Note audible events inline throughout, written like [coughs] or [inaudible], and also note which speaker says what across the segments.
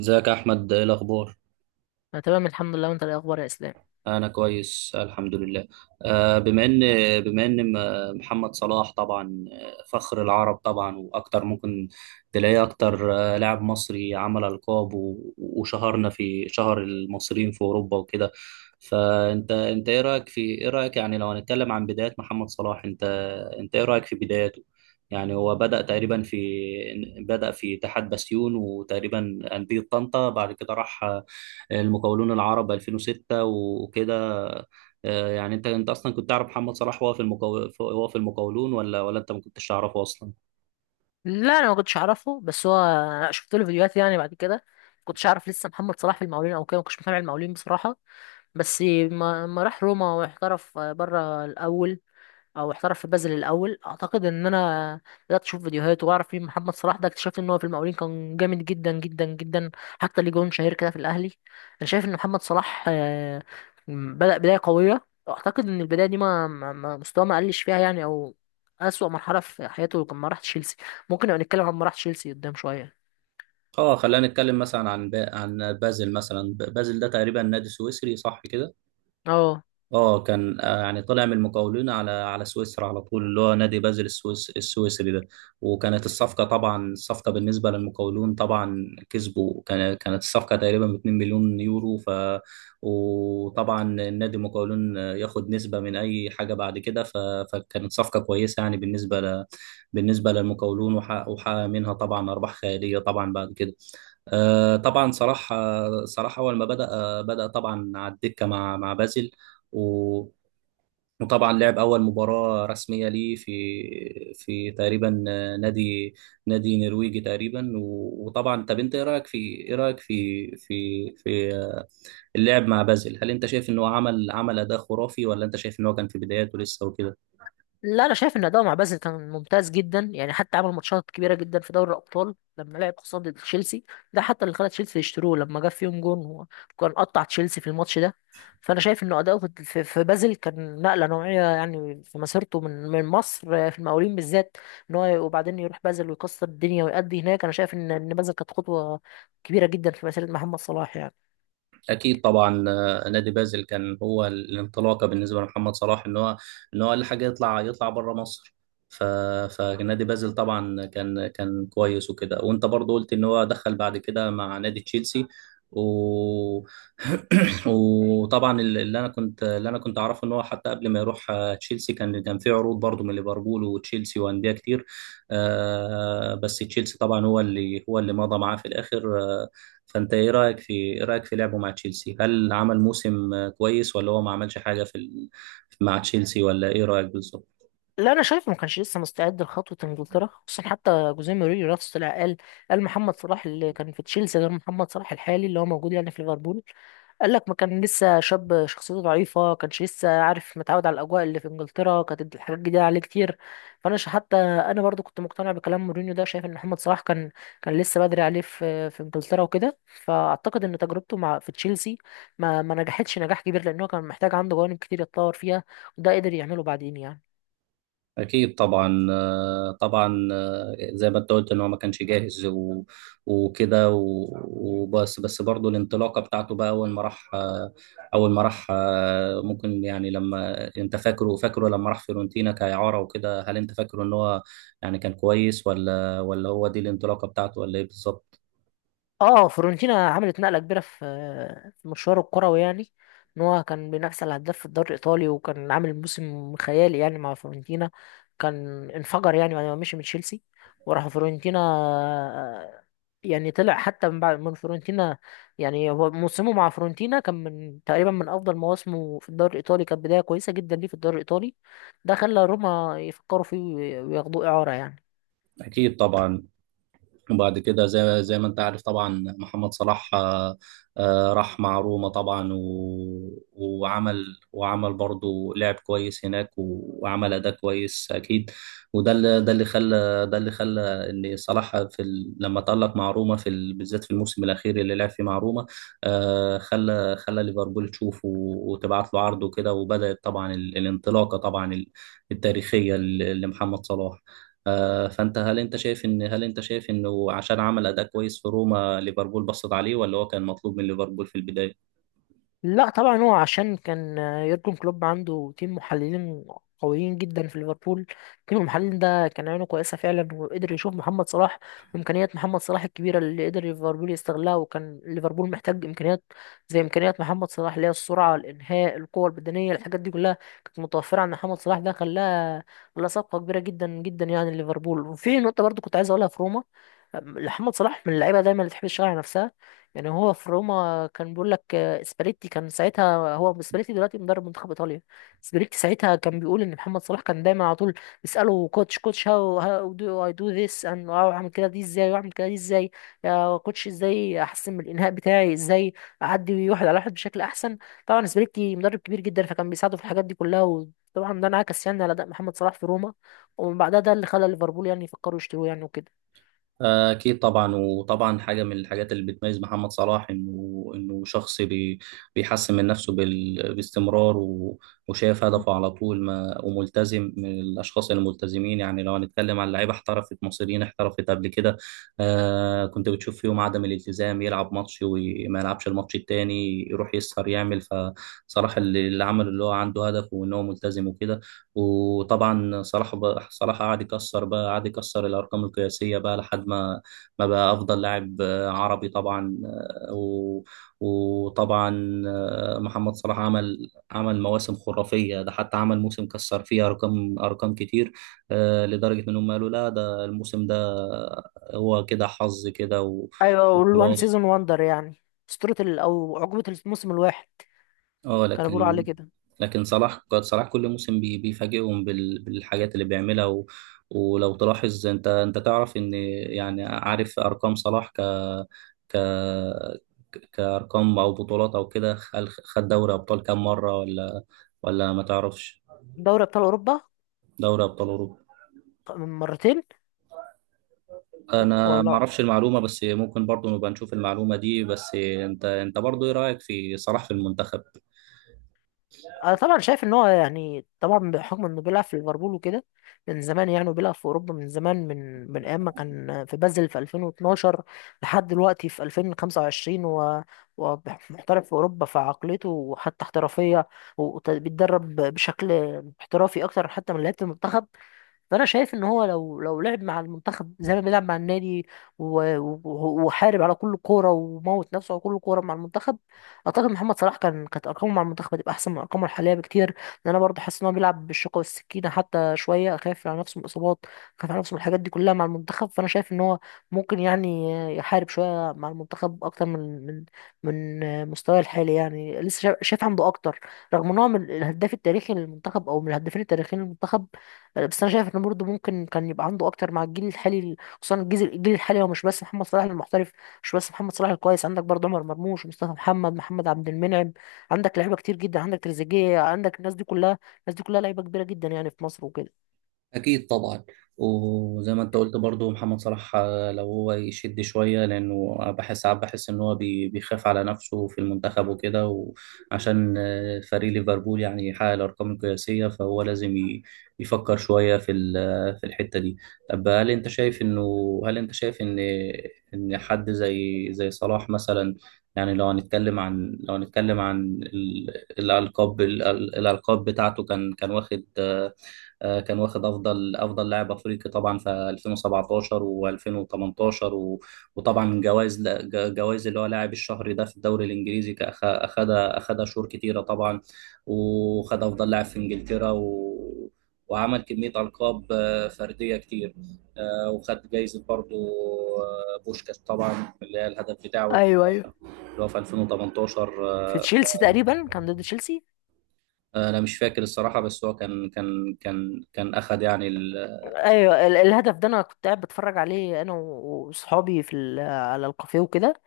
Speaker 1: ازيك يا احمد، ايه الاخبار؟
Speaker 2: انا تمام، الحمد لله. وانت إيه الاخبار يا اسلام؟
Speaker 1: انا كويس الحمد لله. آه، بما ان محمد صلاح طبعا، فخر العرب طبعا، واكتر ممكن تلاقيه اكتر. لاعب مصري عمل القاب وشهرنا في شهر المصريين في اوروبا وكده. فانت ايه رايك في ايه رايك يعني، لو هنتكلم عن بدايات محمد صلاح، انت ايه رايك في بداياته؟ يعني هو بدأ تقريبا في، بدأ في اتحاد بسيون وتقريبا أندية طنطا، بعد كده راح المقاولون العرب 2006 وكده. يعني انت اصلا كنت تعرف محمد صلاح وهو في المقاول، وهو في المقاولون، ولا انت ما كنتش تعرفه اصلا؟
Speaker 2: لا، انا ما كنتش اعرفه، بس هو أنا شفت له فيديوهات يعني بعد كده. ما كنتش اعرف لسه محمد صلاح في المقاولين او كده، ما كنتش متابع المقاولين بصراحه. بس ما راح روما واحترف بره الاول، او احترف في بازل الاول. اعتقد ان انا بدات اشوف فيديوهات واعرف مين محمد صلاح ده، اكتشفت ان هو في المقاولين كان جامد جدا جدا جدا، حتى ليه جون شهير كده في الاهلي. انا شايف ان محمد صلاح بدا بدايه قويه. اعتقد ان البدايه دي مستواه ما قلش فيها يعني، او اسوأ مرحله في حياته لما راح تشيلسي. ممكن نبقى نتكلم عن ما راح تشيلسي قدام شويه.
Speaker 1: اه، خلينا نتكلم مثلا عن بازل مثلا. بازل ده تقريبا نادي سويسري، صح كده؟
Speaker 2: اه،
Speaker 1: اه، كان يعني طلع من المقاولين على سويسرا على طول، اللي هو نادي بازل السويسري ده. وكانت الصفقه، طبعا الصفقه بالنسبه للمقاولون طبعا كسبوا، كانت الصفقه تقريبا ب 2 مليون يورو. وطبعا النادي المقاولون ياخد نسبه من اي حاجه بعد كده. فكانت صفقه كويسه يعني بالنسبه بالنسبه للمقاولون، وحقق منها طبعا ارباح خياليه طبعا بعد كده. طبعا صلاح اول ما بدا طبعا على الدكه مع بازل. و... وطبعا لعب أول مباراة رسمية ليه في تقريبا نادي نادي نرويجي تقريبا. وطبعا طب أنت إيه رأيك في اللعب مع بازل؟ هل أنت شايف إن هو عمل أداء خرافي، ولا أنت شايف إن هو كان في بداياته لسه وكده؟
Speaker 2: لا، انا شايف ان اداؤه مع بازل كان ممتاز جدا يعني، حتى عمل ماتشات كبيره جدا في دوري الابطال لما لعب خصوصا ضد تشيلسي. ده حتى اللي خلى تشيلسي يشتروه لما جاب فيهم جون هو، كان قطع تشيلسي في الماتش ده. فانا شايف انه اداؤه في بازل كان نقله نوعيه يعني في مسيرته من مصر في المقاولين بالذات، ان هو وبعدين يروح بازل ويكسر الدنيا ويأدي هناك. انا شايف ان بازل كانت خطوه كبيره جدا في مسيره محمد صلاح يعني.
Speaker 1: اكيد طبعا. نادي بازل كان هو الانطلاقه بالنسبه لمحمد صلاح، ان هو اقل حاجه يطلع بره مصر. ف فنادي بازل طبعا كان كويس وكده. وانت برضو قلت ان هو دخل بعد كده مع نادي تشيلسي و... [coughs] [clears throat] وطبعا اللي انا كنت اعرفه ان هو حتى قبل ما يروح تشيلسي، كان في عروض برضو من ليفربول وتشيلسي وانديه كتير. بس تشيلسي طبعا هو اللي مضى معاه في الاخر. فانت ايه رايك في لعبه مع تشيلسي؟ هل عمل موسم كويس، ولا هو ما عملش حاجه في مع تشيلسي؟ ولا ايه رايك بالظبط؟
Speaker 2: لا، انا شايف ما كانش لسه مستعد لخطوه انجلترا، خصوصا حتى جوزيه مورينيو نفسه طلع قال محمد صلاح اللي كان في تشيلسي غير محمد صلاح الحالي اللي هو موجود يعني في ليفربول. قال لك ما كان لسه شاب، شخصيته ضعيفه، كانش لسه عارف متعود على الاجواء اللي في انجلترا، كانت الحاجات جديده عليه كتير. فانا حتى انا برضو كنت مقتنع بكلام مورينيو ده، شايف ان محمد صلاح كان لسه بدري عليه في انجلترا وكده. فاعتقد ان تجربته مع في تشيلسي ما نجحتش نجاح كبير، لان هو كان محتاج عنده جوانب كتير يتطور فيها، وده قدر يعمله بعدين يعني.
Speaker 1: اكيد طبعا. زي ما انت قلت ان هو ما كانش جاهز وكده وبس برضه الانطلاقه بتاعته بقى اول ما راح آه، ممكن يعني، لما انت فاكره فاكره لما راح فيورنتينا كاعاره وكده، هل انت فاكره ان هو يعني كان كويس، ولا هو دي الانطلاقه بتاعته ولا ايه بالظبط؟
Speaker 2: اه، فيورنتينا عملت نقله كبيره في مشواره الكروي يعني، ان هو كان بينافس على الهداف في الدوري الايطالي وكان عامل موسم خيالي يعني مع فيورنتينا. كان انفجر يعني بعد ما مشي من تشيلسي وراح فيورنتينا. يعني طلع حتى من بعد من فيورنتينا. يعني هو موسمه مع فيورنتينا كان من تقريبا من افضل مواسمه في الدوري الايطالي، كانت بدايه كويسه جدا ليه في الدوري الايطالي، ده خلى روما يفكروا فيه وياخدوه اعاره يعني.
Speaker 1: اكيد طبعا. وبعد كده، زي ما انت عارف طبعا، محمد صلاح راح مع روما طبعا وعمل برضه لعب كويس هناك، وعمل اداء كويس اكيد. وده اللي ده اللي خلى ده اللي خلى ان صلاح في لما تألق مع روما في بالذات في الموسم الاخير اللي لعب فيه مع روما. خلى ليفربول تشوفه وتبعت له عرض وكده. وبدأت طبعا الانطلاقه طبعا التاريخيه لمحمد صلاح. فانت هل انت شايف ان هل انت شايف انه عشان عمل اداء كويس في روما، ليفربول بصت عليه، ولا هو كان مطلوب من ليفربول في البدايه؟
Speaker 2: لا، طبعا هو عشان كان يورجن كلوب عنده تيم محللين قويين جدا في ليفربول. تيم المحللين ده كان عينه كويسة فعلا، وقدر يشوف محمد صلاح وإمكانيات محمد صلاح الكبيرة اللي قدر ليفربول يستغلها. وكان ليفربول محتاج إمكانيات زي إمكانيات محمد صلاح، اللي هي السرعة، الإنهاء، القوة البدنية، الحاجات دي كلها كانت متوفرة عند محمد صلاح. ده خلاها صفقة كبيرة جدا جدا يعني ليفربول. وفي نقطة برضو كنت عايز أقولها في روما، محمد صلاح من اللعيبة دايما اللي تحب تشتغل على نفسها. يعني هو في روما كان بيقول لك، سباليتي كان ساعتها، هو سباليتي دلوقتي مدرب منتخب ايطاليا. سباليتي ساعتها كان بيقول ان محمد صلاح كان دايما على طول بيساله، كوتش كوتش، هاو دو اي دو ذس، اند اعمل كده دي ازاي، واعمل كده دي ازاي؟ يا كوتش، ازاي احسن من الانهاء بتاعي؟ ازاي اعدي واحد على واحد بشكل احسن؟ طبعا سباليتي مدرب كبير جدا، فكان بيساعده في الحاجات دي كلها، وطبعا ده انعكس يعني على اداء محمد صلاح في روما. ومن بعدها ده اللي خلى ليفربول يعني يفكروا يشتروه يعني وكده.
Speaker 1: أكيد طبعا. وطبعا حاجة من الحاجات اللي بتميز محمد صلاح، إنه شخص بيحسن من نفسه باستمرار، وشايف هدفه على طول، ما وملتزم، من الأشخاص الملتزمين. يعني لو هنتكلم عن لعيبة احترفت مصريين احترفت قبل كده، كنت بتشوف فيهم عدم الالتزام، يلعب ماتش وما يلعبش الماتش التاني، يروح يسهر يعمل. فصلاح اللي هو عنده هدف وإن هو ملتزم وكده. وطبعا صلاح قعد يكسر بقى، قعد يكسر الارقام القياسيه، بقى لحد ما بقى افضل لاعب عربي طبعا. وطبعا محمد صلاح عمل مواسم خرافيه. ده حتى عمل موسم كسر فيه ارقام، كتير، لدرجه انهم قالوا لا، ده الموسم ده هو كده حظ كده.
Speaker 2: ايوه، والوان سيزون
Speaker 1: وخلاص.
Speaker 2: وندر يعني. او عقبه الموسم الواحد
Speaker 1: اه
Speaker 2: كانوا بيقولوا عليه
Speaker 1: لكن،
Speaker 2: كده.
Speaker 1: صلاح كل موسم بيفاجئهم بالحاجات اللي بيعملها. ولو تلاحظ، انت تعرف ان يعني عارف ارقام صلاح، ك ك كارقام او بطولات او كده، خد دوري ابطال كام مره، ولا ما تعرفش؟
Speaker 2: دوري ابطال اوروبا،
Speaker 1: دوري ابطال اوروبا.
Speaker 2: من مرتين.
Speaker 1: انا ما
Speaker 2: والله،
Speaker 1: اعرفش المعلومه، بس ممكن برضو نبقى نشوف المعلومه دي. بس انت برضو ايه رايك في صلاح في المنتخب؟
Speaker 2: انا طبعا شايف ان هو، يعني طبعا بحكم انه بيلعب في ليفربول وكده من زمان يعني، وبيلعب في اوروبا من زمان، من ايام ما كان في بازل في 2012 لحد دلوقتي في 2025. ومحترف في اوروبا، فعقليته وحتى احترافيه وبيتدرب بشكل احترافي اكتر حتى من لعيبه المنتخب. فانا شايف ان هو لو لعب مع المنتخب زي ما بيلعب مع النادي، وحارب على كل كوره وموت نفسه على كل كوره مع المنتخب، اعتقد محمد صلاح كانت ارقامه مع المنتخب هتبقى احسن من ارقامه الحاليه بكتير. لان انا برضه حاسس ان هو بيلعب بالشوكه والسكينه، حتى شويه خايف على نفسه من الاصابات، خايف على نفسه من الحاجات دي كلها مع المنتخب. فانا شايف ان هو ممكن يعني يحارب شويه مع المنتخب اكتر من مستواه الحالي يعني. لسه شايف عنده اكتر، رغم ان هو من الهداف التاريخي للمنتخب او من الهدافين التاريخيين للمنتخب. بس انا شايف ان برضه ممكن كان يبقى عنده اكتر مع الجيل الحالي. خصوصا الجيل الحالي هو مش بس محمد صلاح المحترف، مش بس محمد صلاح الكويس. عندك برضه عمر مرموش، مصطفى محمد، محمد عبد المنعم، عندك لعيبه كتير جدا، عندك تريزيجيه، عندك الناس دي كلها. الناس دي كلها لعيبه كبيره جدا يعني في مصر وكده.
Speaker 1: أكيد طبعا. وزي ما أنت قلت برضو، محمد صلاح لو هو يشد شوية، لأنه بحس ساعات، بحس إن هو بيخاف على نفسه في المنتخب وكده. وعشان فريق ليفربول يعني يحقق الأرقام القياسية، فهو لازم يفكر شوية في في الحتة دي. طب هل أنت شايف إنه، هل أنت شايف إن حد زي صلاح مثلا، يعني لو هنتكلم عن الألقاب، الألقاب بتاعته، كان واخد كان واخد افضل لاعب افريقي طبعا في 2017 و2018، وطبعا جوائز، اللي هو لاعب الشهر ده في الدوري الانجليزي. اخدها شهور كتيره طبعا، وخد افضل لاعب في انجلترا، وعمل كميه القاب فرديه كتير. وخد جايزه برضو، بوشكاش طبعا، اللي هي الهدف بتاعه اللي
Speaker 2: ايوه، ايوه.
Speaker 1: هو في 2018
Speaker 2: في
Speaker 1: آه،
Speaker 2: تشيلسي تقريبا، كان ضد تشيلسي.
Speaker 1: آه، انا مش فاكر الصراحه، بس هو كان اخد يعني.
Speaker 2: ايوه، الهدف ده انا كنت قاعد بتفرج عليه انا وصحابي على الكافيه وكده.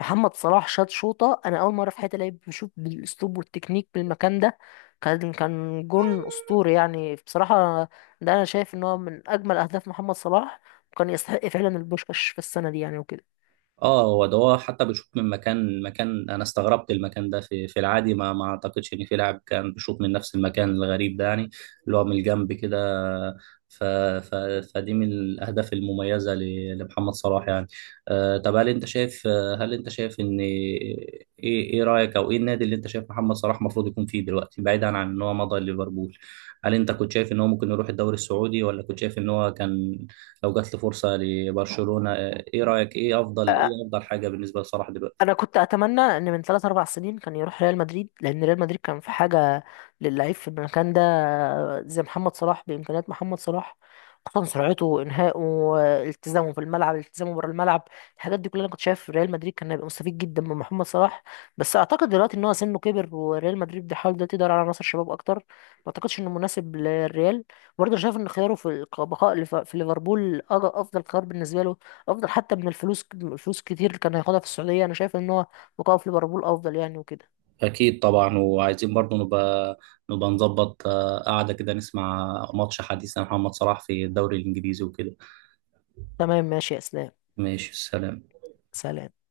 Speaker 2: محمد صلاح شاط شوطة، أنا أول مرة في حياتي لعيب بشوف بالأسلوب والتكنيك من المكان ده. كان جون أسطوري يعني بصراحة. ده أنا شايف إن هو من أجمل أهداف محمد صلاح، وكان يستحق فعلا البوشكاش في السنة دي يعني وكده.
Speaker 1: اه هو ده. هو حتى بيشوط من مكان، انا استغربت المكان ده في العادي، ما اعتقدش ان في لاعب كان بيشوط من نفس المكان الغريب ده يعني، اللي هو من الجنب كده. ف ف فدي من الاهداف المميزه لمحمد صلاح يعني. طب هل انت شايف ان ايه رايك، او ايه النادي اللي انت شايف محمد صلاح المفروض يكون فيه دلوقتي، بعيدا عن ان هو مضى ليفربول؟ هل انت كنت شايف ان هو ممكن يروح الدوري السعودي، ولا كنت شايف ان هو كان لو جات له فرصه لبرشلونه؟ ايه رأيك، ايه افضل حاجة بالنسبة لصلاح دلوقتي؟
Speaker 2: انا كنت اتمنى ان من 3 4 سنين كان يروح ريال مدريد، لان ريال مدريد كان في حاجه للعيب في المكان ده، زي محمد صلاح، بامكانيات محمد صلاح، خصوصا سرعته، انهائه، التزامه في الملعب، التزامه بره الملعب. الحاجات دي كلها انا كنت شايف ريال مدريد كان هيبقى مستفيد جدا من محمد صلاح. بس اعتقد دلوقتي ان هو سنه كبر، وريال مدريد بيحاول دلوقتي يدور على عناصر شباب اكتر، ما اعتقدش انه مناسب للريال. برضه أنا شايف ان خياره في البقاء في ليفربول افضل خيار بالنسبه له. افضل حتى من الفلوس، الفلوس كتير اللي كان هياخدها في السعوديه. انا شايف ان هو بقائه في ليفربول افضل يعني وكده.
Speaker 1: اكيد طبعا. وعايزين برضو نبقى نظبط قعدة كده، نسمع ماتش حديث عن محمد صلاح في الدوري الانجليزي وكده.
Speaker 2: تمام، ماشي يا اسلام.
Speaker 1: ماشي، سلام.
Speaker 2: سلام.